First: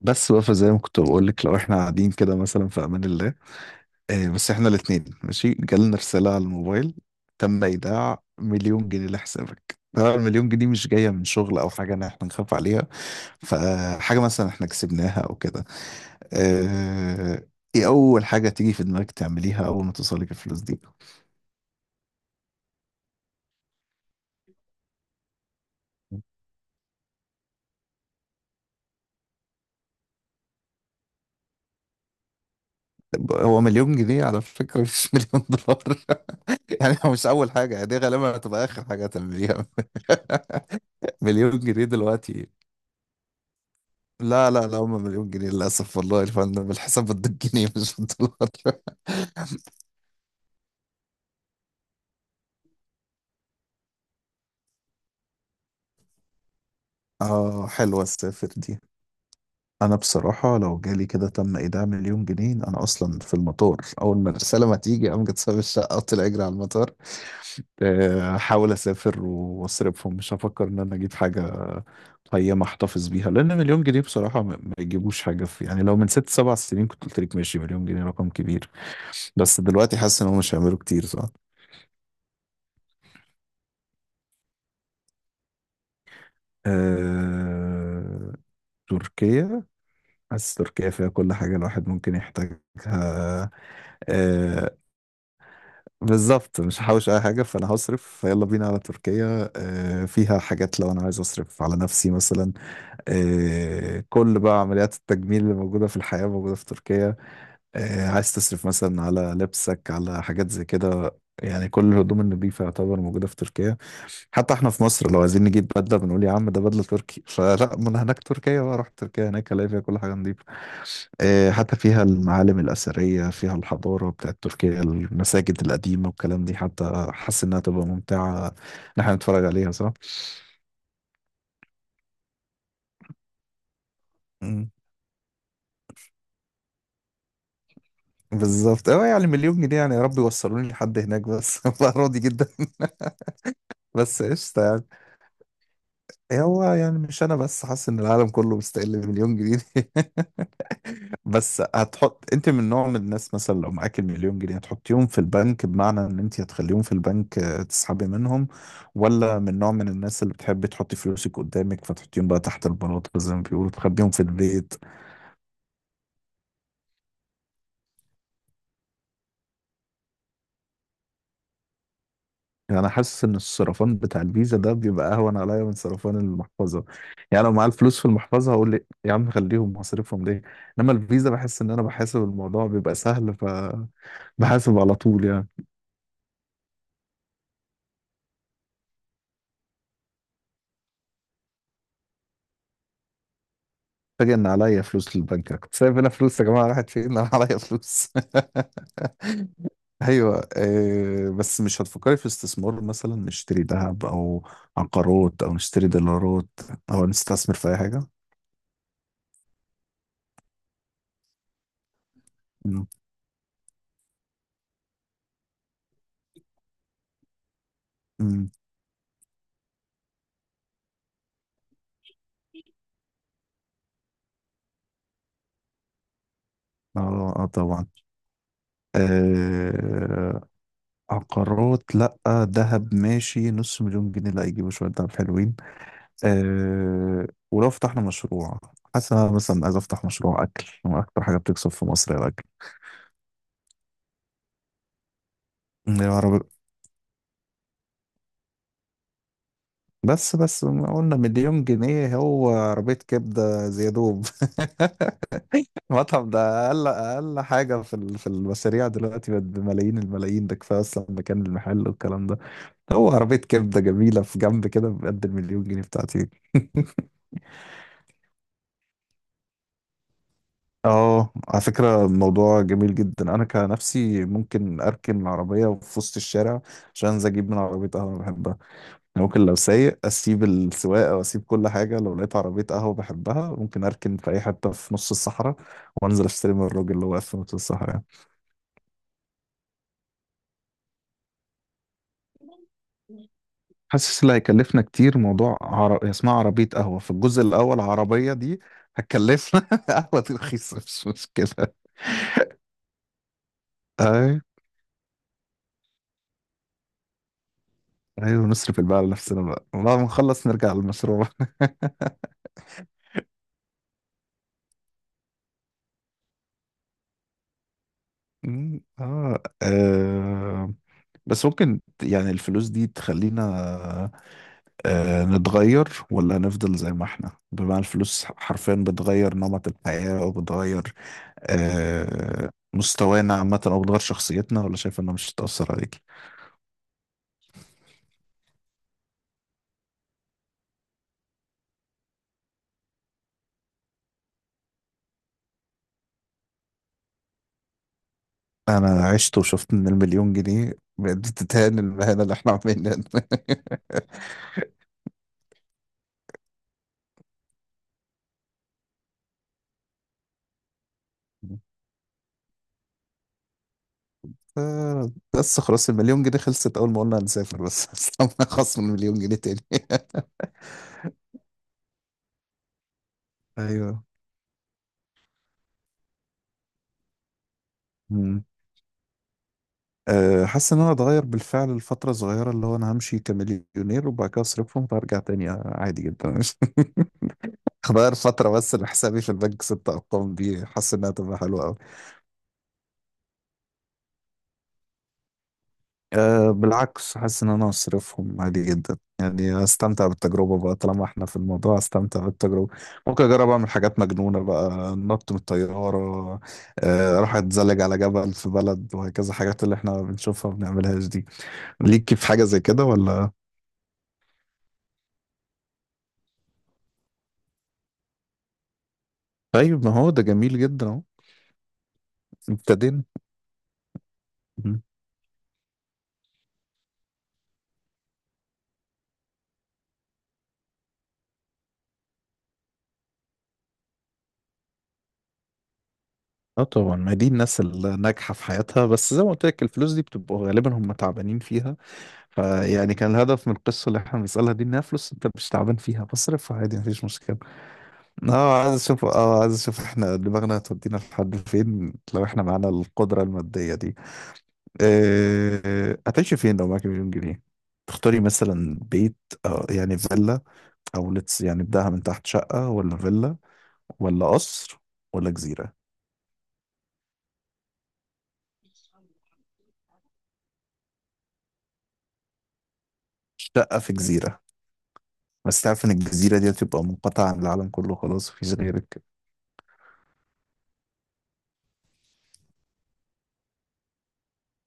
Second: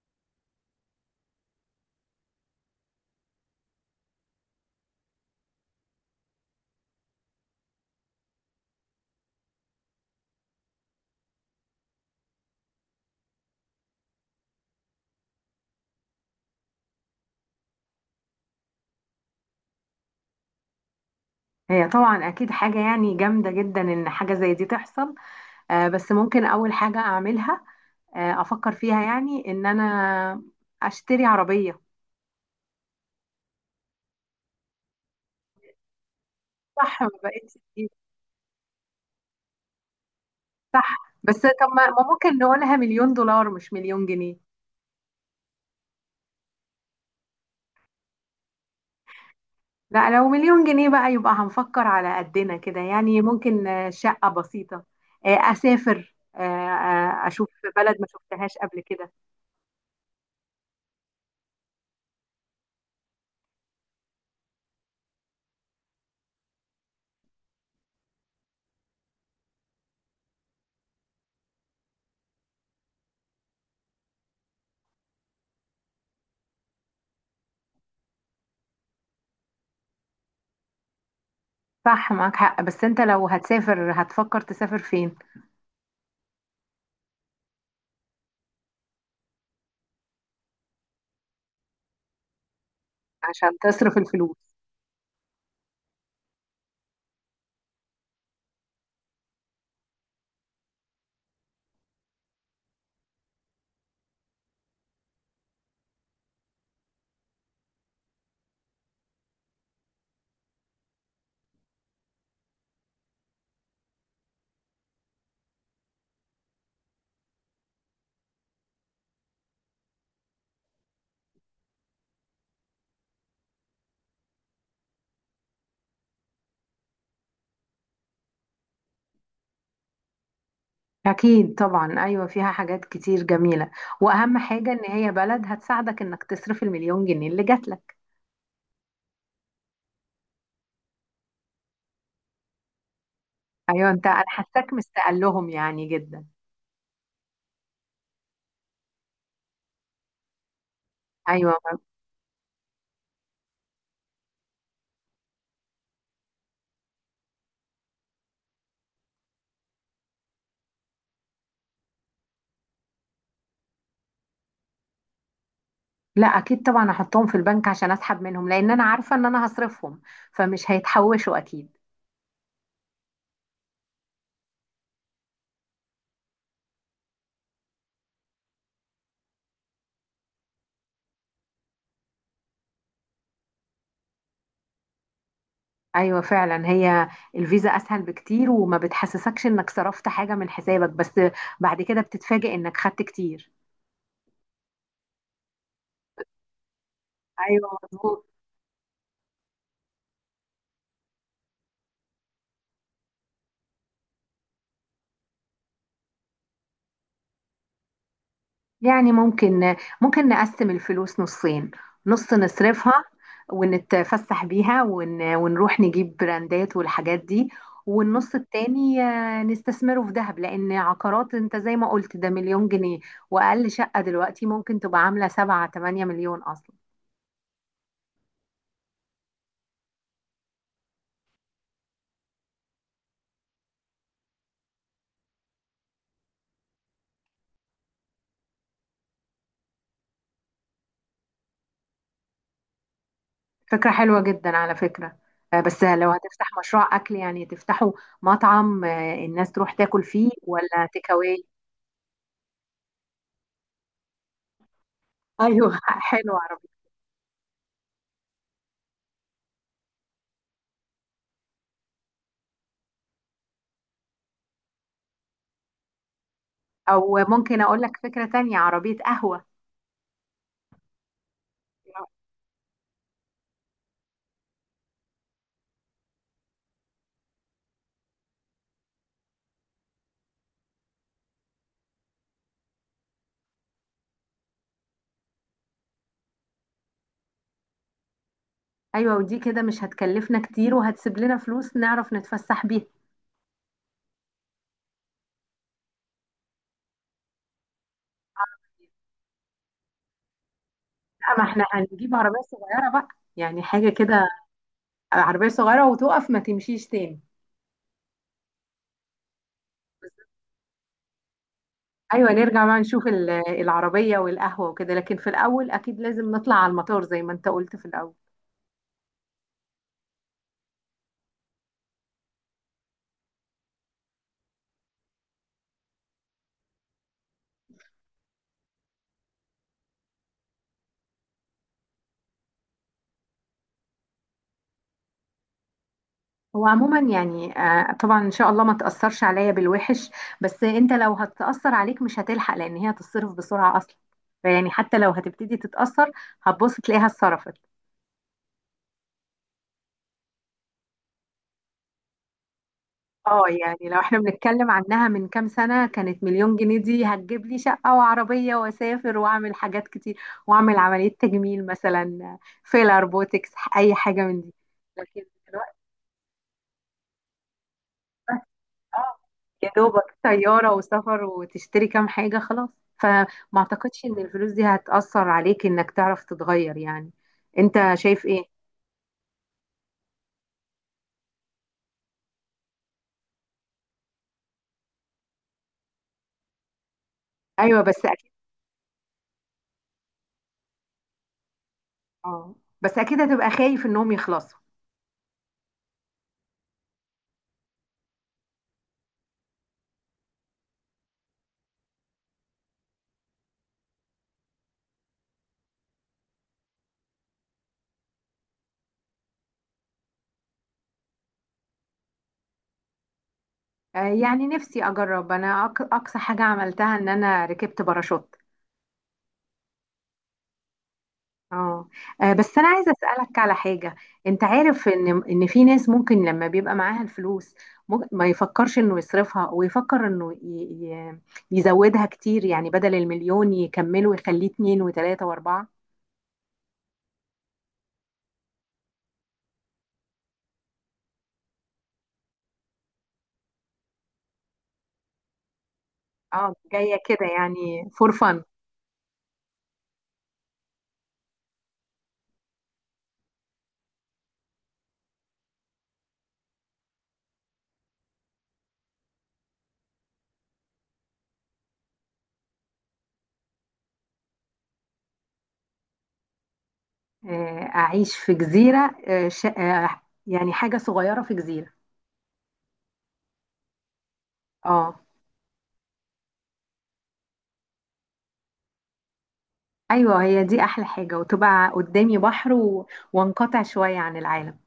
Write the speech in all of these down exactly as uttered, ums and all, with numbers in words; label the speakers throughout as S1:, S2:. S1: بس بقى فزي ما كنت بقول لك لو احنا قاعدين كده مثلا في امان الله. آه بس احنا الاثنين ماشي جالنا رساله على الموبايل: تم ايداع مليون جنيه لحسابك. طبعا المليون جنيه مش جايه من شغل او حاجه ان احنا نخاف عليها، فحاجه مثلا احنا كسبناها او كده. آه، ايه اول حاجه تيجي في دماغك تعمليها اول ما توصلك الفلوس دي؟
S2: هي طبعا اكيد حاجه يعني جامده جدا ان حاجه زي دي تحصل. آه، بس ممكن اول حاجه اعملها، آه، افكر فيها يعني ان انا اشتري عربيه.
S1: طب هو مليون جنيه على فكره مش مليون دولار. يعني
S2: صح، ما
S1: هو مش اول
S2: بقتش
S1: حاجه، يعني
S2: جديدة.
S1: دي غالبا هتبقى اخر حاجه هتعمليها.
S2: صح. بس
S1: مليون
S2: طب
S1: جنيه
S2: ما ما ممكن
S1: دلوقتي.
S2: نقولها مليون دولار مش مليون جنيه؟
S1: لا لا لا هم مليون جنيه للأسف، والله يا فندم الحساب بده الجنيه مش بالدولار.
S2: لا، لو مليون جنيه بقى يبقى هنفكر على قدنا كده، يعني ممكن آه، شقه بسيطه، آه، اسافر، آه، آه، اشوف
S1: اه
S2: بلد
S1: حلوة
S2: ما
S1: السافر
S2: شفتهاش
S1: دي.
S2: قبل كده.
S1: أنا بصراحة لو جالي كده تم إيداع مليون جنيه أنا أصلا في المطار. أول ما الرسالة ما تيجي أقوم جت ساب الشقة أطلع أجري على المطار، آه، أحاول أسافر وأصرفهم، مش هفكر إن أنا أجيب حاجة قيمة أحتفظ بيها، لأن مليون جنيه بصراحة ما ما يجيبوش حاجة. في يعني لو من ست سبع سنين كنت قلت لك ماشي مليون جنيه رقم كبير، بس دلوقتي حاسس إن هم مش هيعملوا كتير، صح؟
S2: صح، معاك حق، بس انت لو هتسافر هتفكر تسافر فين؟
S1: آه... تركيا. حاسس تركيا فيها كل حاجة الواحد ممكن يحتاجها.
S2: عشان تصرف الفلوس.
S1: آه... بالظبط، مش هحوش أي حاجة فأنا هصرف فيلا بينا على تركيا. آه... فيها حاجات لو أنا عايز أصرف على نفسي مثلا. آه... كل بقى عمليات التجميل اللي موجودة في الحياة موجودة في تركيا. آه، عايز تصرف مثلا على لبسك، على حاجات زي كده. يعني كل الهدوم النظيفة يعتبر موجودة في تركيا. حتى احنا في مصر لو عايزين نجيب بدلة بنقول يا عم ده بدلة تركي. فلا، من هناك تركيا بقى، رحت تركيا هناك الاقي فيها كل حاجة نظيفة. آه، حتى فيها المعالم الأثرية، فيها الحضارة بتاعت تركيا، المساجد القديمة والكلام دي. حتى حاسس إنها تبقى ممتعة إن احنا نتفرج عليها، صح؟
S2: أكيد طبعا، أيوة فيها حاجات كتير جميلة، وأهم
S1: مم.
S2: حاجة إن هي بلد هتساعدك إنك تصرف المليون جنيه اللي جات لك.
S1: بالظبط، اه يعني مليون جنيه، يعني يا رب يوصلوني لحد هناك بس أبقى راضي جدا.
S2: أيوة أنت، أنا
S1: بس قشطة
S2: حاساك
S1: يعني.
S2: مستقل لهم يعني جدا.
S1: إيه، هو يعني مش انا بس حاسس ان العالم كله مستقل بمليون جنيه.
S2: أيوة.
S1: بس هتحط انت من نوع من الناس مثلا لو معاك المليون جنيه هتحطيهم في البنك، بمعنى ان انت هتخليهم في البنك آه، تسحبي منهم، ولا من نوع من الناس اللي بتحب تحطي فلوسك قدامك فتحطيهم بقى تحت البلاط زي ما بيقولوا، تخبيهم في البيت؟
S2: لا أكيد طبعا أحطهم في البنك عشان أسحب منهم، لأن أنا عارفة إن أنا هصرفهم، فمش هيتحوشوا أكيد.
S1: يعني انا حاسس ان الصرفان بتاع الفيزا ده بيبقى اهون عليا من صرفان المحفظه. يعني لو معايا الفلوس في المحفظه هقول لي يا عم خليهم، هصرفهم ليه؟ انما الفيزا بحس ان انا بحاسب، الموضوع بيبقى سهل، ف بحاسب على طول يعني.
S2: أيوة فعلا، هي الفيزا أسهل بكتير وما بتحسسكش إنك صرفت حاجة من حسابك، بس بعد كده بتتفاجئ إنك خدت كتير.
S1: فاجئ ان عليا فلوس للبنك، أنا كنت سايب هنا فلوس يا جماعه راحت فين؟ انا عليا
S2: أيوة
S1: فلوس.
S2: مظبوط.
S1: ايوه، آه، بس مش هتفكري في استثمار مثلا نشتري ذهب او عقارات، او نشتري دولارات، او نستثمر في اي حاجه؟
S2: يعني ممكن، ممكن نقسم الفلوس نصين، نص
S1: مم.
S2: نصرفها ونتفسح بيها ون... ونروح نجيب براندات والحاجات دي، والنص
S1: مم.
S2: التاني آه، نستثمره في ذهب، لأن عقارات انت زي ما قلت ده مليون جنيه، وأقل شقة دلوقتي ممكن تبقى عاملة سبعة تمانية مليون أصلا.
S1: اه آه، طبعا. آه. عقارات لا، ذهب ماشي، نص مليون جنيه لا يجيبوا شويه ذهب حلوين. آه، ولو فتحنا مشروع، حاسس إن أنا مثلا عايز افتح مشروع اكل. اكتر حاجه بتكسب في مصر الاكل
S2: فكرة حلوة جدا على فكرة، آه، بس لو
S1: العربي.
S2: هتفتح مشروع أكل يعني تفتحوا مطعم، آه، الناس تروح تاكل فيه
S1: بس بس
S2: ولا
S1: ما
S2: تيك
S1: قلنا
S2: أواي؟
S1: مليون جنيه، هو عربية كبدة زيادوب.
S2: أيوه
S1: المطعم
S2: حلوة.
S1: ده أقل أقل حاجة في ال- في المشاريع دلوقتي بقت بملايين الملايين، ده كفاية أصلا مكان المحل والكلام ده. هو عربية كبدة جميلة في جنب كده بقد المليون جنيه بتاعتي.
S2: او ممكن اقول لك فكرة تانية: عربية قهوة.
S1: اه على فكرة الموضوع جميل جدا، أنا كنفسي ممكن أركن العربية في وسط الشارع عشان أنزل أجيب من عربية قهوة أنا بحبها. أنا ممكن لو سايق اسيب السواقه واسيب كل حاجه لو لقيت عربيه قهوه بحبها، ممكن اركن في اي حته في نص الصحراء وانزل اشتري من الراجل اللي واقف في نص الصحراء يعني.
S2: ايوه، ودي كده مش هتكلفنا كتير وهتسيب لنا فلوس نعرف نتفسح بيها.
S1: حاسس اللي هيكلفنا كتير موضوع عر... اسمها عربيه قهوه، في الجزء الاول العربيه دي هتكلفنا. قهوه دي رخيصه مش
S2: لا، ما احنا
S1: مشكله.
S2: هنجيب عربية صغيرة بقى، يعني حاجة كده،
S1: اي.
S2: عربية صغيرة وتقف ما تمشيش تاني.
S1: ايوه نصرف الباقي على نفسنا بقى بعد ما نخلص نرجع للمشروع.
S2: ايوه، نرجع بقى نشوف ال- العربية والقهوة وكده، لكن في الاول اكيد لازم نطلع على المطار زي ما انت قلت في الاول.
S1: أمم، اه آه، بس ممكن ت- يعني الفلوس دي تخلينا آه، نتغير ولا هنفضل زي ما احنا؟ بمعنى الفلوس حرفيا بتغير نمط الحياة، او بتغير آه، مستوانا عامة، او بتغير شخصيتنا، ولا شايف انها مش هتأثر عليك؟
S2: هو عموما يعني آه، طبعا ان شاء الله ما تأثرش عليا بالوحش، بس انت لو هتأثر عليك مش هتلحق، لان هي هتتصرف بسرعة اصلا، فيعني حتى لو هتبتدي تتأثر هتبص تلاقيها اتصرفت.
S1: انا عشت وشفت ان المليون جنيه بتتهان المهنة اللي احنا عاملينها.
S2: اه يعني لو احنا بنتكلم عنها من كام سنة، كانت مليون جنيه دي هتجيب لي شقة وعربية واسافر واعمل حاجات كتير، واعمل عملية تجميل مثلا، فيلر، بوتكس، اي حاجة من دي.
S1: آه،
S2: لكن
S1: بس
S2: دلوقتي
S1: خلاص المليون جنيه خلصت اول ما قلنا هنسافر بس. استنى خصم المليون
S2: اه،
S1: جنيه تاني.
S2: يا دوبك طيارة وسفر وتشتري كام حاجة خلاص. فما اعتقدش
S1: ايوه.
S2: ان الفلوس دي هتأثر عليك انك تعرف تتغير يعني. انت شايف ايه؟
S1: مم. أه حاسس ان انا اتغير بالفعل لفتره صغيره، اللي هو انا همشي كمليونير وبعد كده اصرفهم فارجع تاني آه، عادي جدا.
S2: ايوه بس
S1: غير
S2: اكيد.
S1: فترة بس لحسابي في البنك ست أرقام دي حاسس إنها تبقى حلوة أوي.
S2: اه بس اكيد هتبقى خايف انهم يخلصوا.
S1: أه بالعكس حاسس إن أنا أصرفهم عادي جدا، يعني أستمتع بالتجربة بقى طالما إحنا في الموضوع، أستمتع بالتجربة. ممكن أجرب أعمل حاجات مجنونة بقى، نط من الطيارة، أه أروح أتزلج على جبل في بلد، وهكذا حاجات اللي إحنا بنشوفها ما بنعملهاش دي. ليك في حاجة زي كده ولا؟
S2: آه يعني نفسي اجرب، انا أق- اقصى حاجة عملتها ان انا ركبت باراشوت.
S1: طيب ما هو ده جميل جدا أهو.
S2: اه. آه، بس انا عايزه
S1: ابتدينا.
S2: اسالك على حاجه. انت
S1: مم.
S2: عارف ان ان في ناس ممكن لما بيبقى معاها الفلوس، ممكن ما يفكرش انه يصرفها ويفكر انه ي... ي... يزودها كتير، يعني بدل المليون يكمله ويخليه اتنين وتلاته واربعه.
S1: اه طبعا، ما دي الناس الناجحة في حياتها، بس زي ما قلت لك الفلوس دي بتبقى غالبا هم تعبانين فيها، فيعني كان الهدف من القصة اللي احنا بنسألها دي انها فلوس انت مش تعبان فيها
S2: اه
S1: فاصرفها عادي
S2: جايه
S1: مفيش
S2: كده
S1: مشكلة.
S2: يعني فور فن.
S1: اه عايز اشوف، اه عايز اشوف احنا دماغنا هتودينا لحد فين لو احنا معانا القدرة المادية دي. اه، هتعيشي فين لو معاكي مليون جنيه؟ تختاري مثلا بيت، آه يعني فيلا، او لتس يعني بداها من تحت، شقة ولا فيلا ولا قصر ولا جزيرة؟
S2: اعيش في جزيره، آه، ش... آه، يعني حاجه صغيره في جزيره.
S1: شقة في جزيرة؟
S2: اه.
S1: بس تعرف ان الجزيرة دي هتبقى منقطعة عن العالم كله خلاص مفيش غيرك.
S2: ايوه هي دي احلى حاجه، وتبقى قدامي بحر و... وانقطع شويه عن العالم.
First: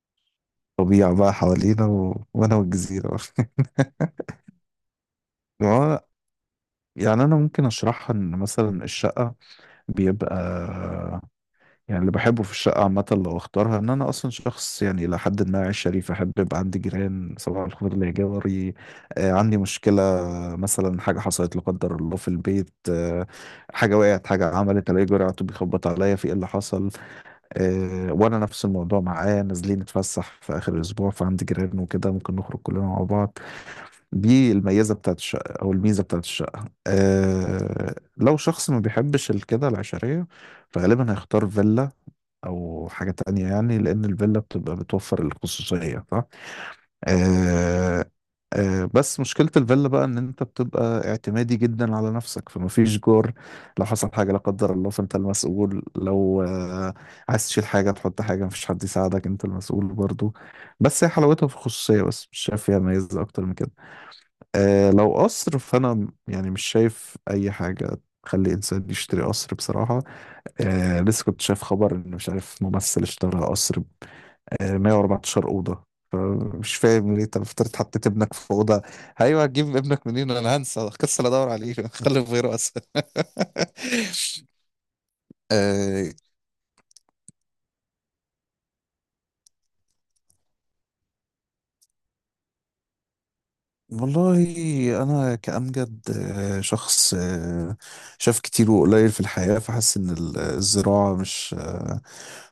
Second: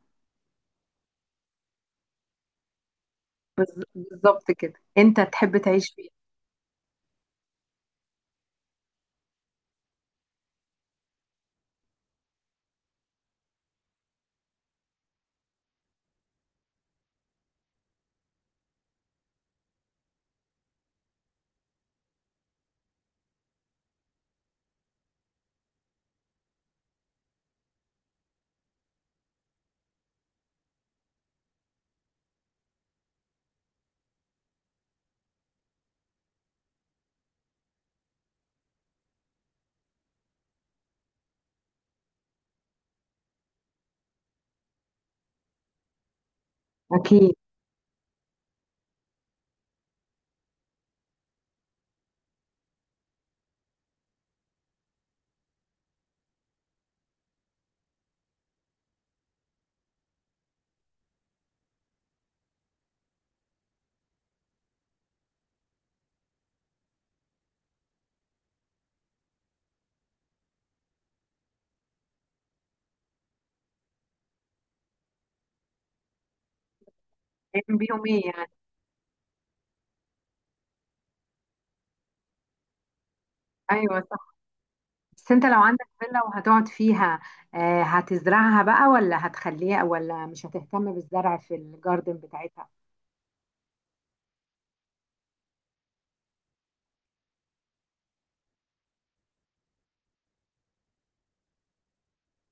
S1: طبيعة بقى حوالينا و... وانا والجزيرة.
S2: بز- بالظبط كده. انت تحب تعيش
S1: و-
S2: فين؟
S1: يعني انا ممكن اشرحها، ان مثلا الشقه بيبقى، يعني اللي بحبه في الشقه عامه لو اختارها، ان انا اصلا شخص يعني الى حد ما عايش شريف، احب يبقى عندي جيران صباح الخير ليا جاري، آه عندي مشكله مثلا حاجه حصلت لا قدر الله في البيت، آه حاجه وقعت حاجه عملت، الاقي جاري على طول بيخبط عليا في ايه اللي حصل، آه وانا نفس الموضوع معاه، نازلين نتفسح في اخر الاسبوع فعندي جيران وكده ممكن نخرج كلنا مع بعض. دي الميزة بتاعت الشقة. أو الميزة بتاعت الشقة أه لو شخص ما بيحبش الكده العشرية، فغالبا هيختار فيلا أو حاجة تانية يعني، لأن الفيلا بتبقى بتوفر الخصوصية، صح؟
S2: أكيد.
S1: أه. أه بس مشكلة الفيلا بقى إن أنت بتبقى اعتمادي جدا على نفسك، فما فيش جار. لو حصل حاجة لا قدر الله فأنت المسؤول، لو أه عايز تشيل حاجة تحط حاجة مفيش حد يساعدك أنت المسؤول برضو. بس هي حلاوتها في الخصوصية بس، مش شايف فيها ميزة أكتر من كده. آه لو قصر فانا م- يعني مش شايف اي حاجه تخلي انسان يشتري قصر بصراحه. آه لسه كنت شايف خبر ان مش عارف ممثل اشترى قصر ب آه مية وأربعتاشر اوضه، فمش فاهم ليه، انت المفترض
S2: أيام بيهم
S1: حطيت
S2: إيه
S1: ابنك في
S2: يعني؟
S1: اوضه؟ ايوه هتجيب ابنك منين، انا هنسى كسل ادور عليه. خلي في غيره اسهل.
S2: أيوه صح. بس أنت لو عندك فيلا وهتقعد فيها، آه، هتزرعها بقى ولا هتخليها ولا مش هتهتم بالزرع في الجاردن بتاعتها؟
S1: والله انا كأمجد آه، شخص آه، شاف كتير وقليل في الحياة، فحاسس ان ال- آه، الزراعة مش آه،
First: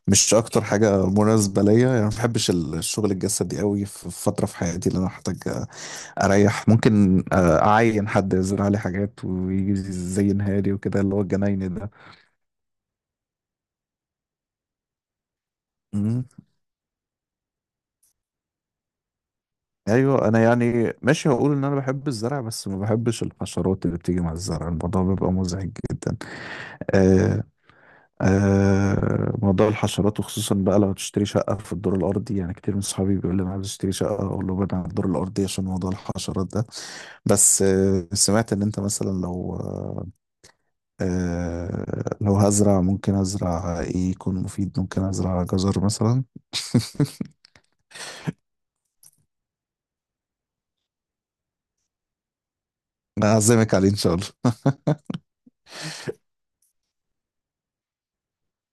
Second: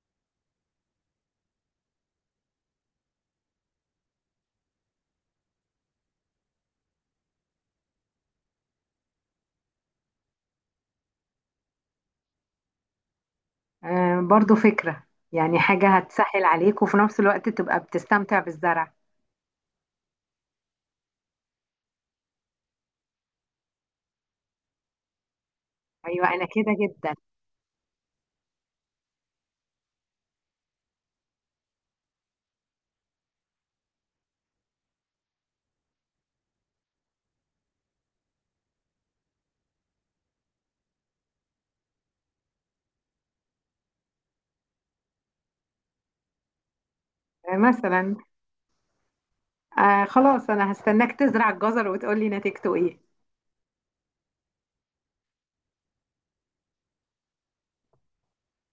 S1: مش اكتر حاجة مناسبة ليا يعني. ما بحبش ال- الشغل الجسدي قوي، في في فترة في حياتي اللي انا احتاج اريح، ممكن آه، اعين حد يزرع لي حاجات ويجي زينها لي وكده، اللي هو الجناين ده.
S2: آه، برضو فكرة، يعني حاجة
S1: مم.
S2: هتسهل عليك وفي نفس الوقت تبقى بتستمتع بالزرع.
S1: ايوه انا يعني ماشي هقول ان انا بحب الزرع بس ما بحبش الحشرات اللي بتيجي مع الزرع، الموضوع بيبقى مزعج جدا.
S2: أيوه أنا كده جدا.
S1: آه، آه موضوع الحشرات، وخصوصا بقى لو هتشتري شقة في الدور الأرضي. يعني كتير من صحابي بيقول لي أنا عايز أشتري شقة أقول له بعد عن الدور الأرضي عشان موضوع الحشرات ده. بس آه سمعت إن أنت مثلا لو آه لو هزرع ممكن أزرع إيه يكون مفيد، ممكن أزرع جزر مثلا.
S2: آه، مثلا. آه خلاص أنا هستناك تزرع الجزر وتقولي نتيجته إيه.
S1: أعزمك عليه إن شاء الله.